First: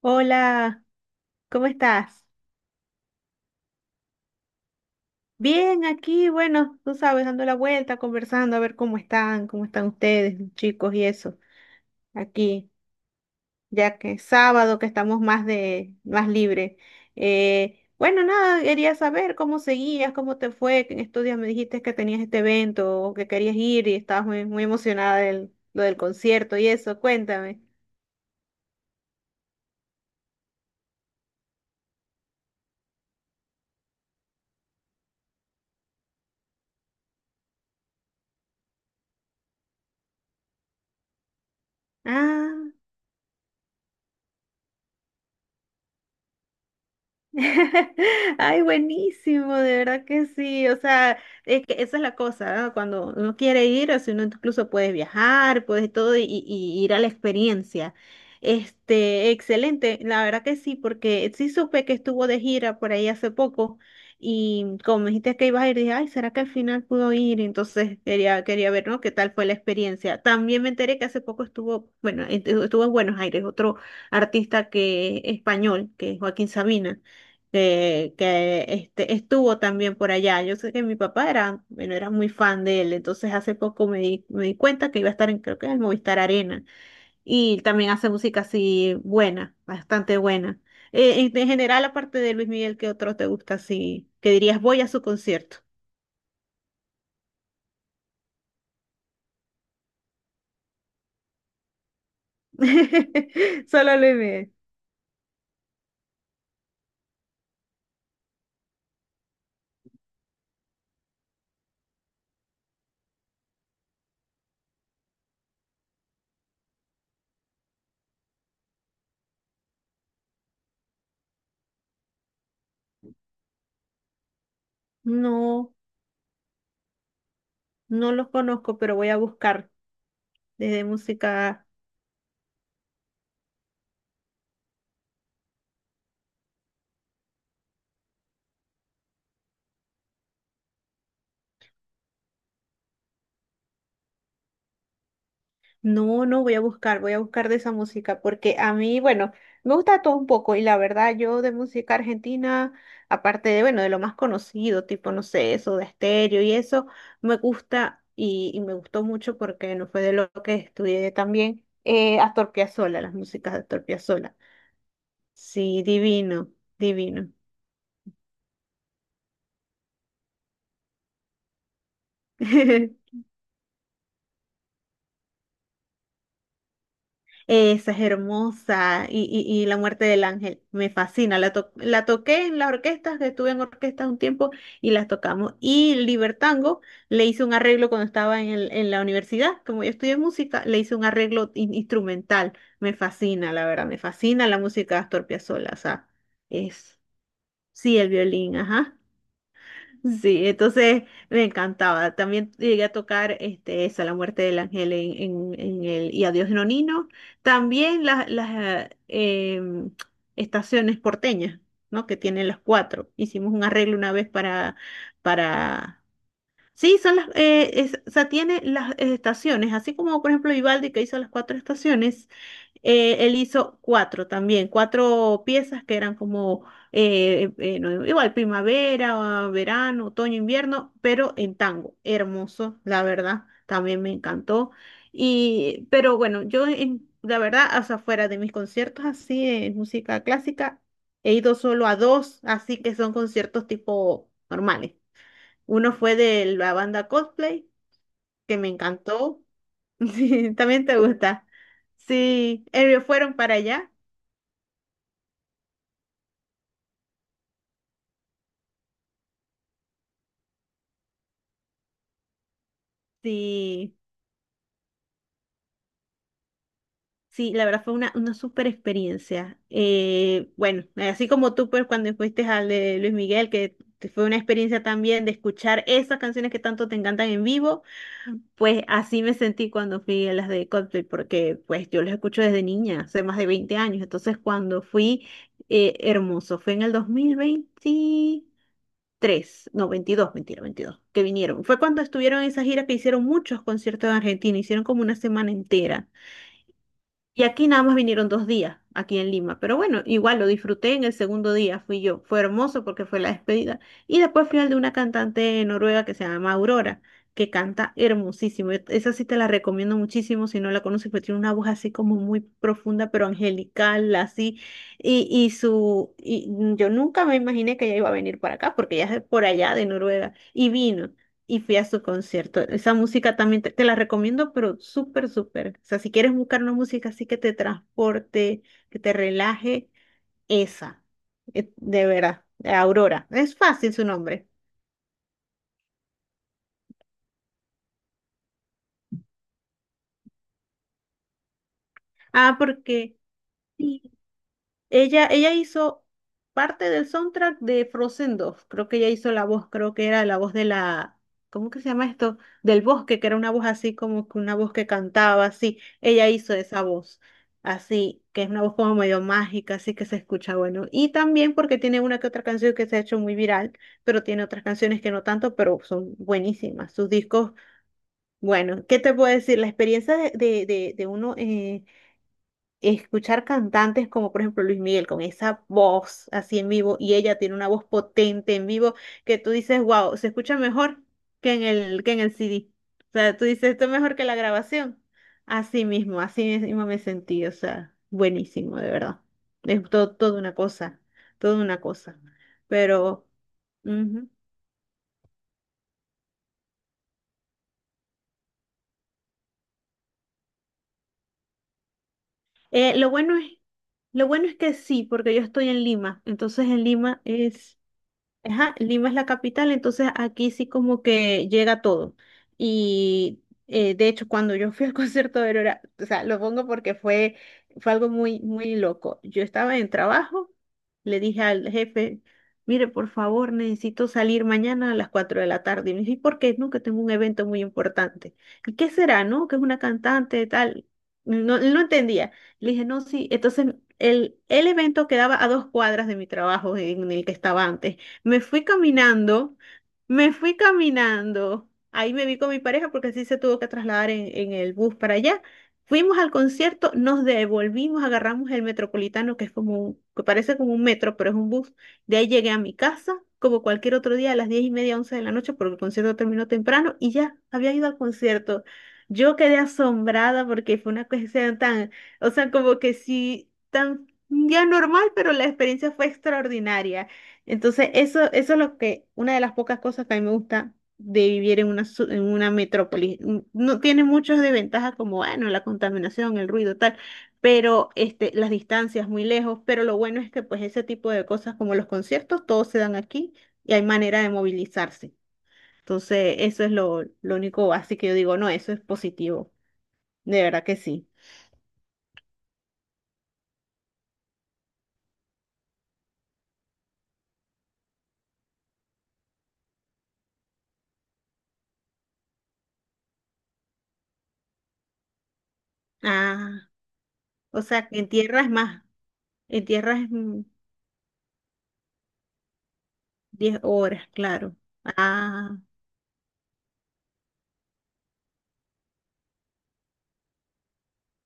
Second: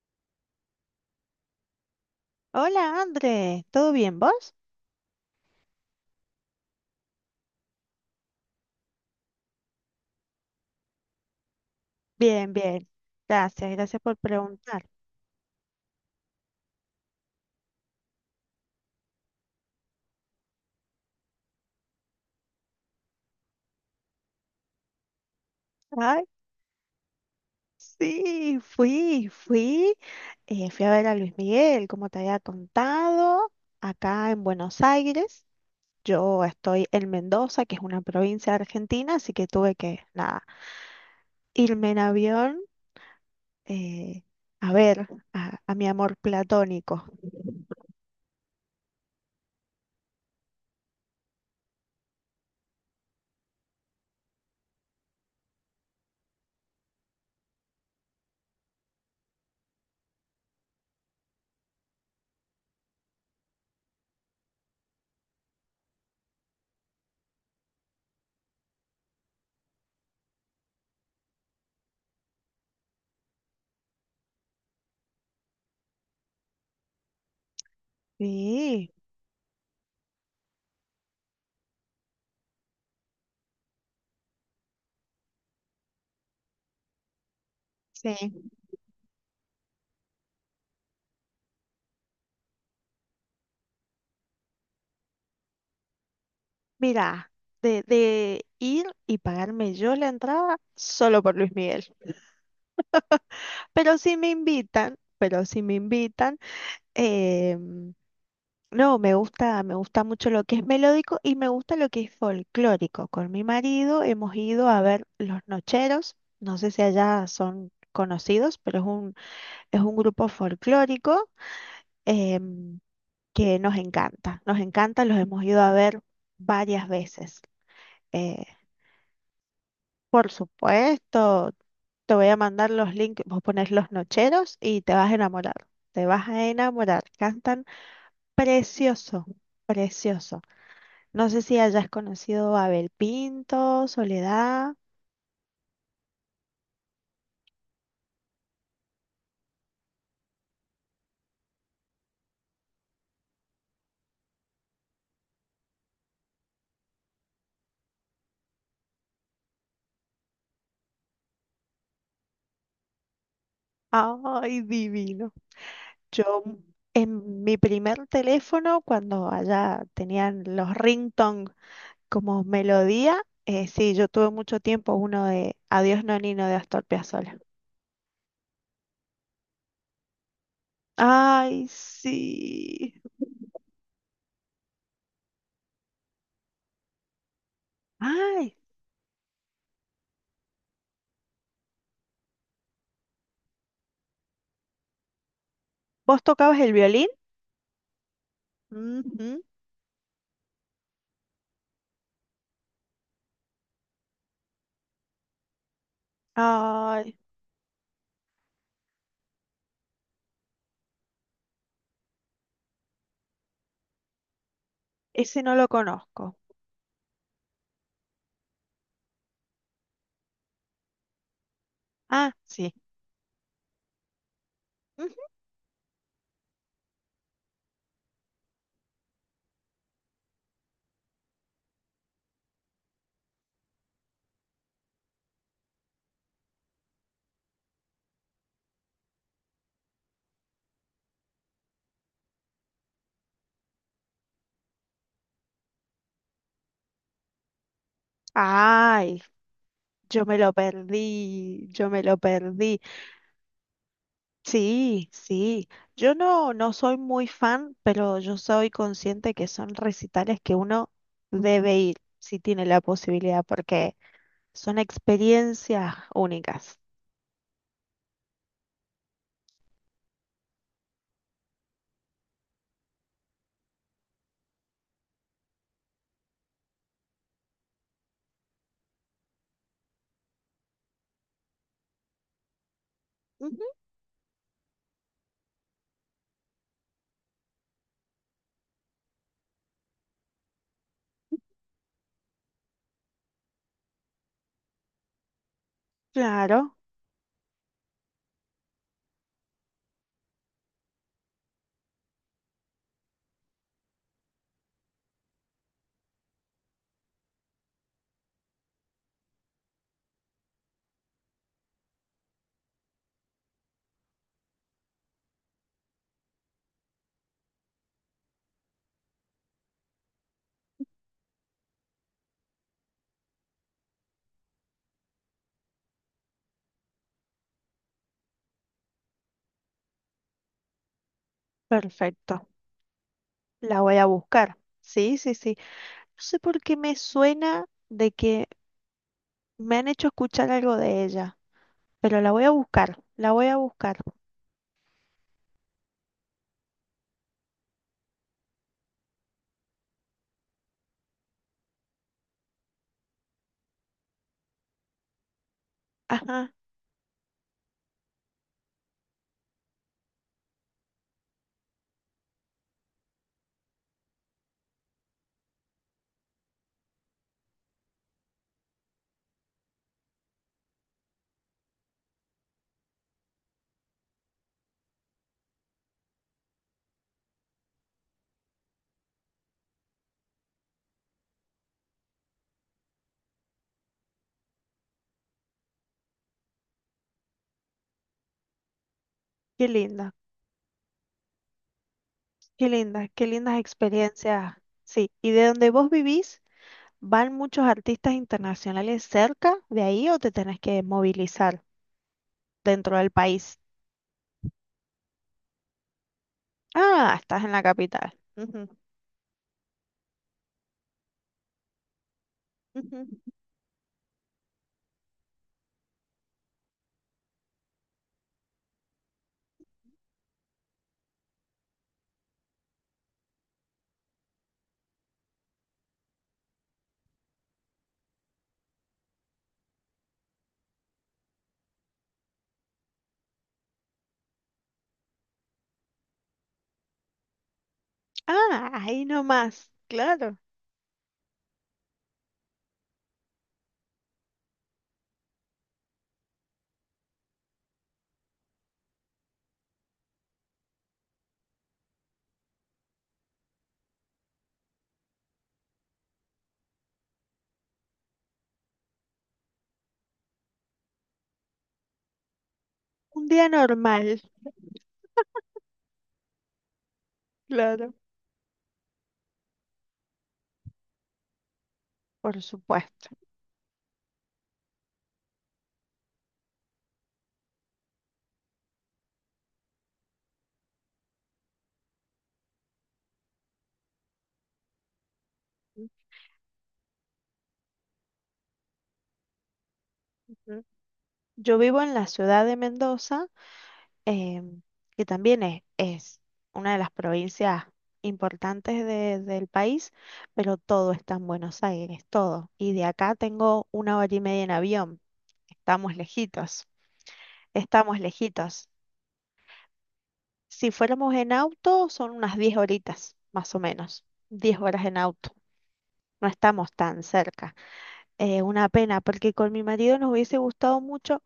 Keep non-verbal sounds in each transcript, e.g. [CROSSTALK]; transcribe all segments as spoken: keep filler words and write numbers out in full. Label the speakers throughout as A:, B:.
A: Hola, ¿cómo estás?
B: Hola, André. ¿Todo bien, vos?
A: Bien, aquí, bueno, tú sabes, dando la vuelta, conversando, a ver cómo están, cómo están ustedes, los chicos y eso.
B: Bien,
A: Aquí,
B: bien. Gracias,
A: ya
B: gracias
A: que
B: por
A: es sábado,
B: preguntar.
A: que estamos más de, más libre. Eh, bueno, nada, quería saber cómo seguías, cómo te fue, que en estos días me dijiste que tenías este evento o que querías ir y estabas muy, muy emocionada del, lo del
B: Ay,
A: concierto y eso. Cuéntame.
B: sí, fui, fui. eh, fui a ver a Luis Miguel, como te había contado, acá en Buenos Aires. Yo estoy en Mendoza, que es una provincia de Argentina, así que tuve que, nada, irme en avión
A: Ah.
B: eh, a ver a, a mi amor platónico.
A: [LAUGHS] Ay, buenísimo, de verdad que sí. O sea, es que esa es la cosa, ¿no? Cuando uno quiere ir, o si uno incluso puedes viajar, puedes todo y, y ir a la experiencia. Este, excelente, la verdad que sí, porque sí supe que estuvo de gira por ahí hace poco y como me dijiste que ibas a ir, dije, ay, ¿será que al final pudo ir? Entonces quería, quería ver, ¿no? ¿Qué tal fue la experiencia? También me enteré que hace poco estuvo, bueno, estuvo en Buenos Aires, otro artista que español, que es Joaquín Sabina que, que
B: Sí,
A: este, estuvo también por allá. Yo sé que mi papá era, bueno, era muy fan de él, entonces hace poco me di, me di cuenta que iba a estar en, creo que en el Movistar Arena, y también hace música
B: sí.
A: así buena, bastante buena. Eh, en, en general, aparte de Luis Miguel, ¿qué otro te gusta así? Que dirías, voy a su concierto.
B: Mira, de, de ir y pagarme yo la entrada solo por Luis Miguel.
A: [LAUGHS] Solo
B: Pero
A: Luis
B: si me
A: Miguel.
B: invitan, pero si me invitan, em, no, me gusta, me gusta mucho lo que es melódico y me gusta lo que es folclórico. Con mi marido hemos ido a ver Los Nocheros, no sé si allá son conocidos, pero es un, es un grupo folclórico em, que nos encanta, nos encanta, los hemos ido a
A: No,
B: ver varias veces.
A: no los
B: eh,
A: conozco, pero voy a buscar
B: Por
A: desde
B: supuesto,
A: música.
B: te voy a mandar los links, vos pones los nocheros y te vas a enamorar, te vas a enamorar, cantan precioso, precioso. No sé si hayas conocido a Abel Pinto, Soledad,
A: No, no, voy a buscar, voy a buscar de esa música, porque a mí, bueno, me gusta todo un poco y la verdad yo de música argentina, aparte de, bueno, de lo más conocido, tipo, no sé, eso de estéreo y eso, me gusta y, y me gustó mucho porque no fue de lo que estudié también, eh, Astor Piazzolla, las músicas de Astor Piazzolla.
B: ay, divino.
A: Sí,
B: Yo
A: divino, divino.
B: en mi primer teléfono, cuando allá tenían los ringtone como
A: [LAUGHS]
B: melodía, eh, sí, yo tuve mucho tiempo uno de Adiós Nonino de Astor Piazzolla.
A: Esa es hermosa. Y, y, y La muerte del ángel. Me fascina. La,
B: Ay,
A: to- la toqué en las
B: sí.
A: orquestas, que estuve en orquestas un tiempo y las tocamos. Y Libertango le hice un arreglo cuando estaba en,
B: Ay,
A: el- en la universidad. Como yo estudié música, le hice un arreglo in- instrumental. Me fascina, la verdad. Me fascina la música de Astor Piazzolla. O sea,
B: ¿vos tocabas el
A: es,
B: violín?
A: sí, el violín, ajá.
B: Ujú.
A: Sí, entonces me encantaba. También llegué a tocar este, esa, La muerte del ángel en, en, en el Y adiós Nonino.
B: Ay,
A: También las, las eh, em, estaciones porteñas, ¿no? Que tienen las cuatro. Hicimos un arreglo una vez para,
B: ese no lo
A: para...
B: conozco.
A: Sí, son las, eh, es- o sea, tiene las eh, estaciones, así como por ejemplo Vivaldi que hizo las cuatro estaciones,
B: Ah, sí.
A: eh, él hizo cuatro también,
B: Ujú.
A: cuatro piezas que eran como eh, eh, no, igual primavera, ah, verano, otoño, invierno, pero en tango. Hermoso, la verdad, también me encantó. Y, pero bueno, yo en- la verdad, hasta fuera de mis conciertos así de música clásica, he ido solo a dos, así que son conciertos tipo normales. Uno fue de la banda Coldplay, que me
B: Ay,
A: encantó. [LAUGHS]
B: yo me lo
A: Sí, también te gusta.
B: perdí, yo me lo
A: Sí,
B: perdí.
A: eh, fueron para allá.
B: Sí, sí. Yo no, no soy muy fan, pero yo soy consciente que son recitales que uno debe ir si tiene la posibilidad,
A: Sí,
B: porque son experiencias únicas.
A: sí, la verdad fue una, una súper experiencia. Eh, bueno, así como tú, pues cuando fuiste al de Luis Miguel, que te- fue una experiencia también de escuchar esas canciones que tanto te encantan en vivo, pues así me sentí cuando fui a las de Coldplay, porque pues yo los escucho desde niña, hace más de
B: Ujú.
A: veinte años. Entonces cuando fui, eh, hermoso, fue en el dos mil veintitrés no, veintidós mentira, veintidós que vinieron. Fue cuando estuvieron en esa gira que hicieron muchos conciertos en Argentina, hicieron como una semana entera.
B: Claro,
A: Y aquí nada más vinieron dos días, aquí en Lima. Pero bueno, igual lo disfruté en el segundo día, fui yo. Fue hermoso porque fue la despedida. Y después fui al de una cantante noruega que se llama Aurora, que canta hermosísimo. Et- Esa sí te la recomiendo muchísimo si no la conoces, pero tiene una voz así como muy profunda, pero angelical, así. Y, y su, y yo nunca me imaginé que ella iba a venir para acá, porque ella es de por allá de Noruega. Y vino y fui a su concierto. Esa música también te, te la recomiendo, pero súper, súper. O sea, si quieres buscar una música así que te transporte, que te relaje, esa, eh, de verdad,
B: perfecto.
A: Aurora. Es
B: La
A: fácil
B: voy
A: su
B: a
A: nombre.
B: buscar. Sí, sí, sí. No sé por qué me suena de que me han hecho escuchar algo de ella, pero la voy a
A: Ah,
B: buscar,
A: porque...
B: la voy a buscar.
A: sí, Ella, ella hizo parte del soundtrack de Frozen dos. Creo que ella hizo la voz, creo que era la voz de la, ¿cómo que se llama esto? Del bosque, que era una voz así como que una voz que cantaba así. Ella
B: Ajá,
A: hizo esa voz, así, que es una voz como medio mágica, así que se escucha bueno. Y también porque tiene una que otra canción que se ha hecho muy viral, pero tiene otras canciones que no tanto, pero son buenísimas. Sus discos, bueno, ¿qué te puedo decir? La experiencia de, de, de, de uno... eh, escuchar cantantes como por ejemplo Luis Miguel con esa voz así en vivo y ella tiene una voz potente en vivo que tú dices, wow, se escucha mejor que en el, que en el C D. O sea, tú dices, esto es mejor que la grabación. Así mismo, así mismo me sentí, o sea, buenísimo, de verdad.
B: qué
A: Es
B: linda,
A: todo, toda una cosa, toda una cosa.
B: qué linda, qué
A: Pero
B: lindas
A: ujú.
B: experiencias. Sí, ¿y de donde vos vivís, van muchos artistas internacionales cerca de ahí o te tenés que movilizar dentro
A: Eh,
B: del
A: lo bueno es,
B: país?
A: lo bueno es que sí, porque yo estoy en Lima, entonces en
B: Ah,
A: Lima
B: estás en la
A: es.
B: capital. Ujú,
A: Ajá, Lima es la capital, entonces aquí sí como que llega todo.
B: ujú.
A: Y eh, de hecho, cuando yo fui al [LAUGHS] concierto de Aurora, o sea, lo pongo porque fue, fue, algo muy, muy loco. Yo estaba en trabajo, le dije al jefe, mire, por favor, necesito salir mañana a las cuatro de la tarde. Y me dijo, ¿y por qué? No, que tengo un evento muy importante. ¿Y qué será, no? Que es una cantante, tal. No, no no entendía. Le dije, no, sí. Entonces, el, el evento quedaba a dos cuadras de mi trabajo en el que estaba antes. Me fui
B: Ah, ahí
A: caminando,
B: nomás,
A: me
B: claro.
A: fui caminando. Ahí me vi con mi pareja porque así se tuvo que trasladar en, en el bus para allá. Fuimos al concierto, nos devolvimos, agarramos el Metropolitano, que es como un- que parece como un metro, pero es un bus. De ahí llegué a mi casa, como cualquier otro día, a las diez y media, once de la noche, porque el concierto terminó temprano y ya había ido al concierto. Yo quedé asombrada porque fue una cuestión tan, o sea, como que
B: Un día
A: sí,
B: normal,
A: tan un día normal, pero la experiencia fue extraordinaria. Entonces,
B: claro,
A: eso, eso es lo que, una de las pocas cosas que a mí me gusta de vivir en una, su- en
B: por
A: una
B: supuesto.
A: metrópoli. N- No tiene muchas desventajas como, bueno, la contaminación, el ruido, tal, pero este, las distancias muy lejos, pero lo bueno es que pues ese tipo de cosas como los conciertos, todos se dan aquí y hay manera de movilizarse. Entonces, eso es lo, lo único así que yo digo, no, eso es positivo, de verdad
B: Ujú.
A: que sí.
B: Yo vivo en la ciudad de Mendoza em, que también es, es una de las provincias importantes de- del país, pero todo está en Buenos Aires, todo. Y de acá tengo una hora y media en avión. Estamos lejitos,
A: Ah, o sea, que
B: estamos
A: en tierra es
B: lejitos.
A: más, en tierra es mm,
B: Si fuéramos en auto, son unas diez horitas, más
A: diez
B: o menos.
A: horas, claro.
B: Diez horas en auto.
A: Ah.
B: No estamos tan cerca. Eh, una pena, porque con mi marido nos hubiese gustado mucho,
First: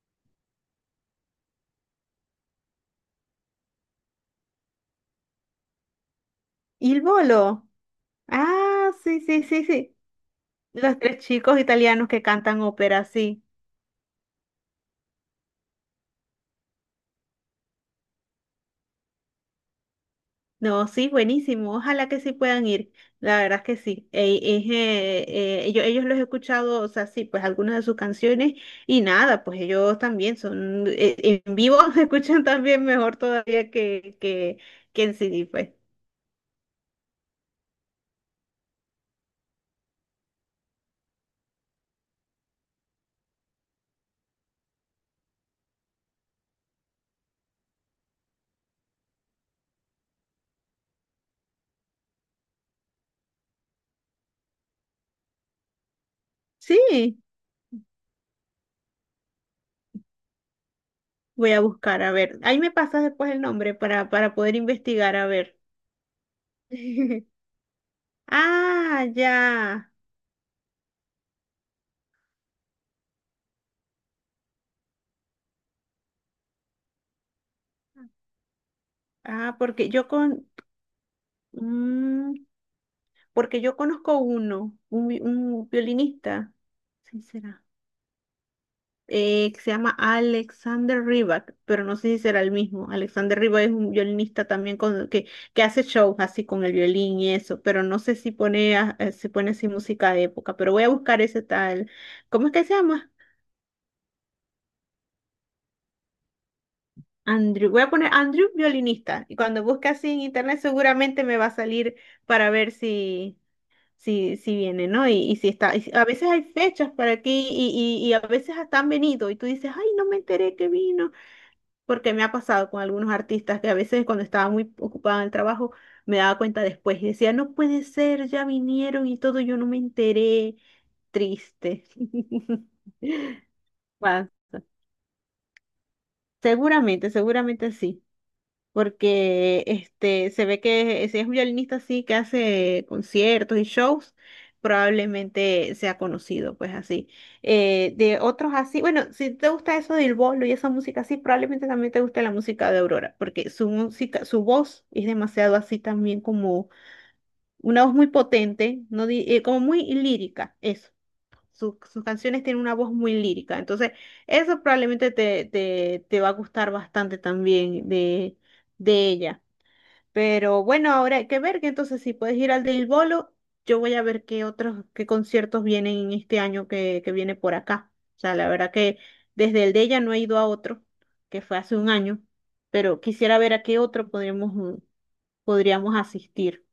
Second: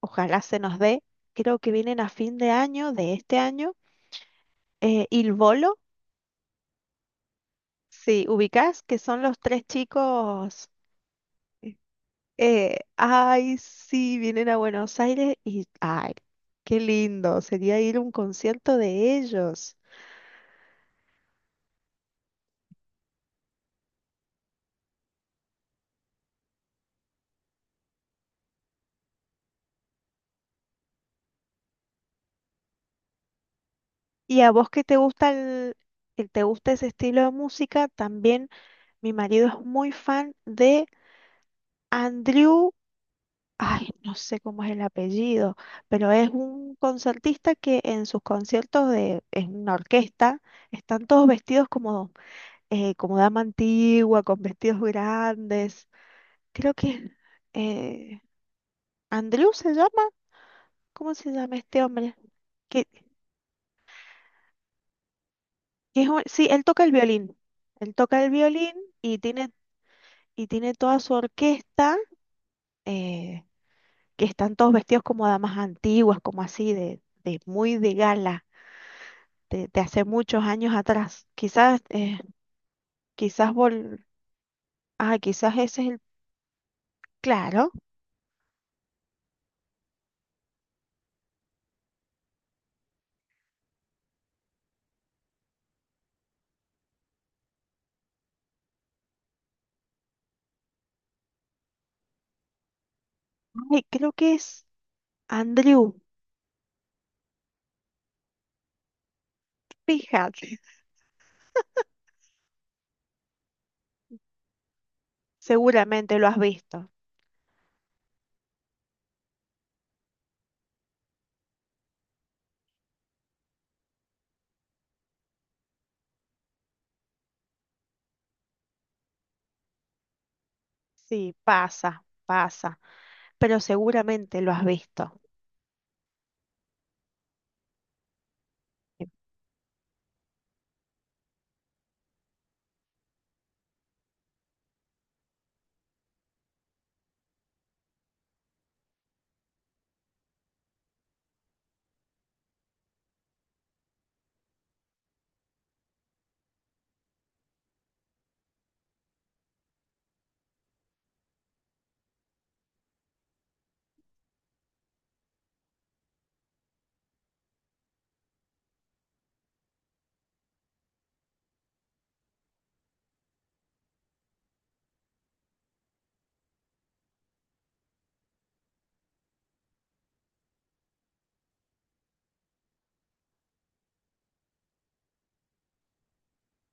B: ojalá se nos dé. Creo que vienen a fin de año, de este año, eh, Il
A: Y el bolo.
B: Sí, ubicás
A: Ah,
B: que
A: sí,
B: son los
A: sí,
B: tres
A: sí, sí.
B: chicos.
A: Los tres chicos italianos que cantan
B: eh,
A: ópera, sí.
B: ay, sí, vienen a Buenos Aires y. Ay, qué lindo. Sería ir a un concierto de ellos.
A: No, sí, buenísimo. Ojalá que sí puedan ir. La verdad es que sí. Eh, es, eh, eh, yo, ellos los he escuchado, o sea, sí, pues algunas de sus canciones y nada, pues ellos también son, eh, en vivo [LAUGHS] se escuchan también mejor todavía que,
B: Y a
A: que,
B: vos que te
A: que en
B: gusta
A: C D, pues.
B: el, el- te gusta ese estilo de música, también mi marido es muy fan de Andrew. Ay, no sé cómo es el apellido, pero es un concertista que en sus conciertos de, en una orquesta, están todos vestidos como eh, como dama antigua, con vestidos grandes. Creo que
A: Sí,
B: eh, Andrew se llama, ¿cómo se
A: voy
B: llama
A: a
B: este
A: buscar, a
B: hombre?
A: ver. Ahí me
B: Que,
A: pasas después el nombre para, para poder investigar, a ver.
B: que es un- sí, él toca el violín.
A: [LAUGHS]
B: Él toca el violín
A: Ah,
B: y tiene,
A: ya.
B: y tiene toda su orquesta, eh, que están todos vestidos como damas antiguas, como así, de, de muy de gala,
A: Ah,
B: de, de
A: porque
B: hace
A: yo
B: muchos
A: con,
B: años atrás. Quizás, eh,
A: mm,
B: quizás
A: porque yo
B: vol-
A: conozco uno, un,
B: ah,
A: vi-
B: quizás ese
A: un
B: es el,
A: violinista, sí será,
B: claro.
A: eh, que se llama Alexander Rybak, pero no sé si será el mismo. Alexander Rybak es un violinista también con, que, que hace shows así con el violín y eso, pero no sé si pone, a- eh, si pone así música de época, pero voy a buscar ese tal, ¿cómo es que se llama?
B: Ay, creo que es Andrew.
A: Andrew, voy a poner Andrew violinista y cuando busque así en
B: Fíjate.
A: internet seguramente me va a salir para ver si si, si viene, ¿no? Y, y si está, y si- a
B: Seguramente lo
A: veces
B: has
A: hay
B: visto.
A: fechas para aquí y, y, y a veces hasta han venido y tú dices, ay, no me enteré que vino, porque me ha pasado con algunos artistas que a veces cuando estaba muy ocupada en el trabajo me daba cuenta después y decía, no puede ser, ya vinieron y todo, yo no me enteré,
B: Sí,
A: triste.
B: pasa,
A: [LAUGHS]
B: pasa, pero
A: Pasa.
B: seguramente lo has visto.
A: Seguramente, seguramente sí. Porque este, se ve que si es un violinista así que hace conciertos y shows, probablemente sea conocido, pues así. Eh, de otros así, bueno, si te gusta eso del bolo y esa música así, probablemente también te guste la música de Aurora, porque su música, su voz es demasiado así también como una voz muy potente, no di- eh, como muy lírica, eso. Sus, sus canciones tienen una voz muy lírica, entonces eso probablemente te, te, te va a gustar bastante también de, de ella. Pero bueno, ahora hay que ver que entonces si puedes ir al del Bolo, yo voy a ver qué otros, qué conciertos vienen en este año que, que viene por acá. O sea, la verdad que desde el de ella no he ido a otro, que fue hace un año, pero quisiera ver a qué otro podríamos, mm, podríamos asistir.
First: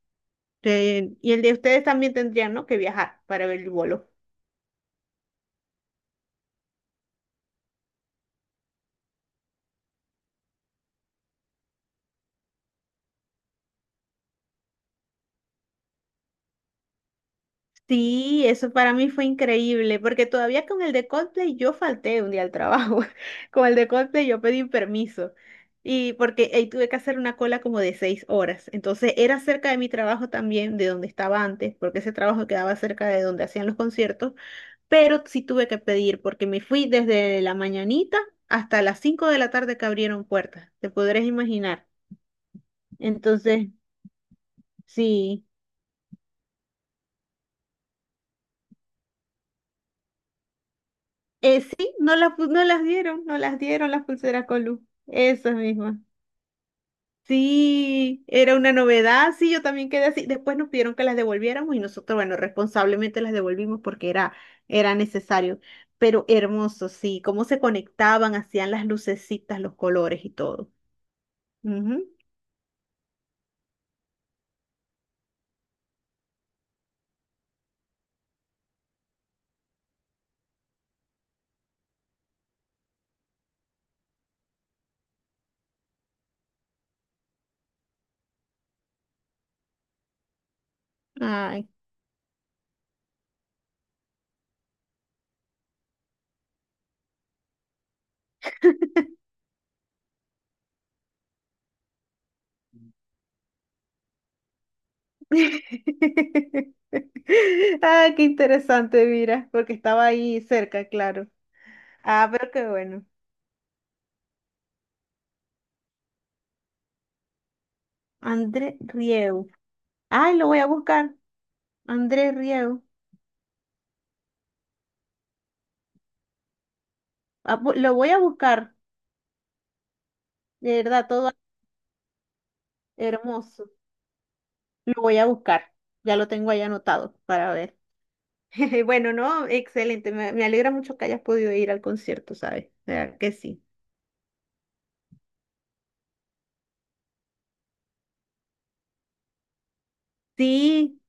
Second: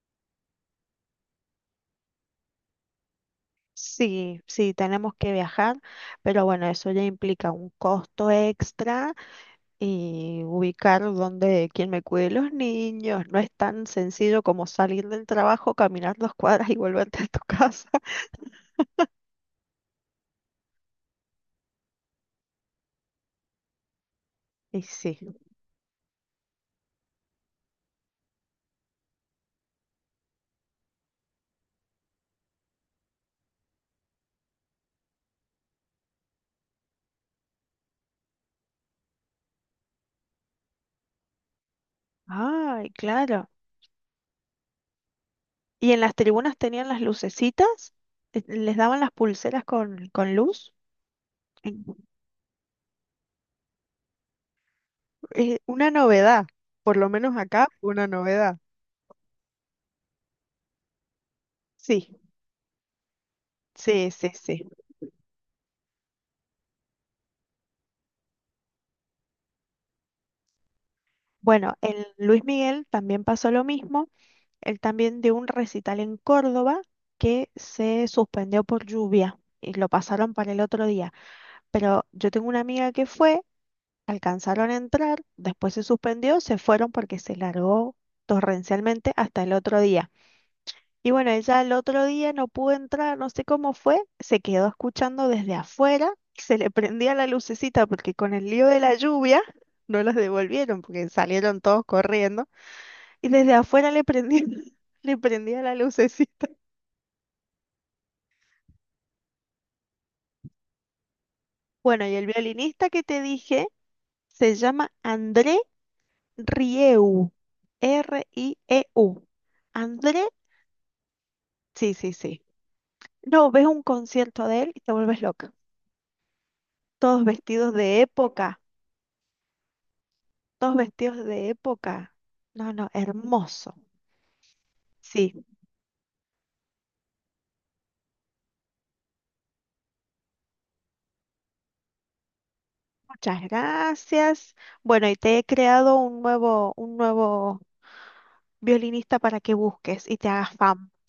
A: Eh, y el de ustedes también tendrían, ¿no? que viajar para ver el Bolo.
B: Sí, sí, tenemos que viajar, pero bueno, eso ya implica un costo extra y ubicar donde quien me cuide los niños. No es tan sencillo como salir del trabajo, caminar dos cuadras y volverte a tu casa. [LAUGHS]
A: Sí, eso para mí fue increíble, porque todavía con el de Coldplay yo falté un día al trabajo. [LAUGHS] Con el de Coldplay yo pedí
B: Y sí.
A: permiso. Y porque ahí tuve que hacer una cola como de seis horas. Entonces era cerca de mi trabajo también, de donde estaba antes, porque ese trabajo quedaba cerca de donde hacían los conciertos. Pero sí tuve que pedir, porque me fui desde la mañanita hasta las cinco de la tarde que abrieron puertas. Te podrás imaginar.
B: Ay, claro.
A: Entonces, sí.
B: ¿Y en las tribunas tenían las lucecitas? Eh, ¿Les daban las pulseras con, con luz?
A: Eh, sí, no las, pu- no las dieron, no las dieron las pulseras con luz, esas
B: Es una
A: mismas.
B: novedad, por lo menos acá, una
A: Sí, era
B: novedad.
A: una novedad, sí, yo también quedé así. Después nos pidieron que las devolviéramos y nosotros,
B: Sí,
A: bueno, responsablemente las devolvimos porque
B: sí, sí,
A: era,
B: sí.
A: era necesario. Pero hermoso, sí, cómo se conectaban, hacían las lucecitas, los colores y todo.
B: Bueno,
A: Ujú.
B: el Luis Miguel también pasó lo mismo. Él también dio un recital en Córdoba que se suspendió por lluvia y lo pasaron para el otro día. Pero yo tengo una amiga que fue, alcanzaron a entrar, después se suspendió, se fueron porque se largó torrencialmente hasta el otro día. Y bueno, ella
A: Ay.
B: el otro día no pudo entrar, no sé cómo fue, se quedó escuchando desde afuera, se le prendía la lucecita porque con el lío de la lluvia no las devolvieron porque salieron todos corriendo y desde afuera le prendía, [LAUGHS] le prendía la
A: [LAUGHS]
B: lucecita.
A: Ay, qué interesante, mira, porque estaba ahí cerca, claro.
B: Bueno, y el
A: Ah, pero qué
B: violinista que
A: bueno.
B: te dije se llama André Rieu,
A: André
B: R I E U.
A: Rieu.
B: André,
A: Ay, lo voy a buscar.
B: sí, sí,
A: Andrés
B: sí.
A: Riego.
B: No, ves un concierto de él y te vuelves loca. Todos
A: Ah,
B: vestidos
A: bu- Lo
B: de
A: voy a
B: época.
A: buscar.
B: Todos
A: De verdad,
B: vestidos
A: todo
B: de época. No, no,
A: hermoso.
B: hermoso.
A: Lo voy a
B: Sí,
A: buscar. Ya lo tengo ahí anotado para ver. [LAUGHS] Bueno, no, excelente. Me, me alegra mucho que hayas podido ir al concierto, ¿sabes? De verdad que
B: muchas
A: sí.
B: gracias. Bueno, y te he creado un nuevo, un nuevo violinista para que busques y te hagas fan
A: Sí,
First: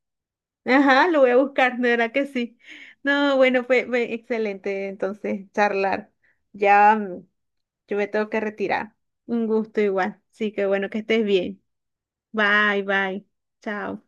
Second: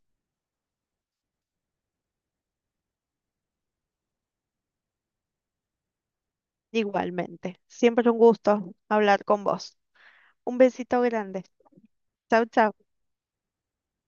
A: ajá, lo voy a buscar, de verdad que sí. No, bueno, fue, fue excelente entonces charlar. Ya, mm,
B: igualmente.
A: yo me
B: Siempre un
A: tengo que
B: gusto
A: retirar.
B: hablar con
A: Un
B: vos.
A: gusto igual. Sí,
B: Un
A: que bueno que
B: besito
A: estés
B: grande.
A: bien.
B: Chau, chau.
A: Bye, bye. Chao.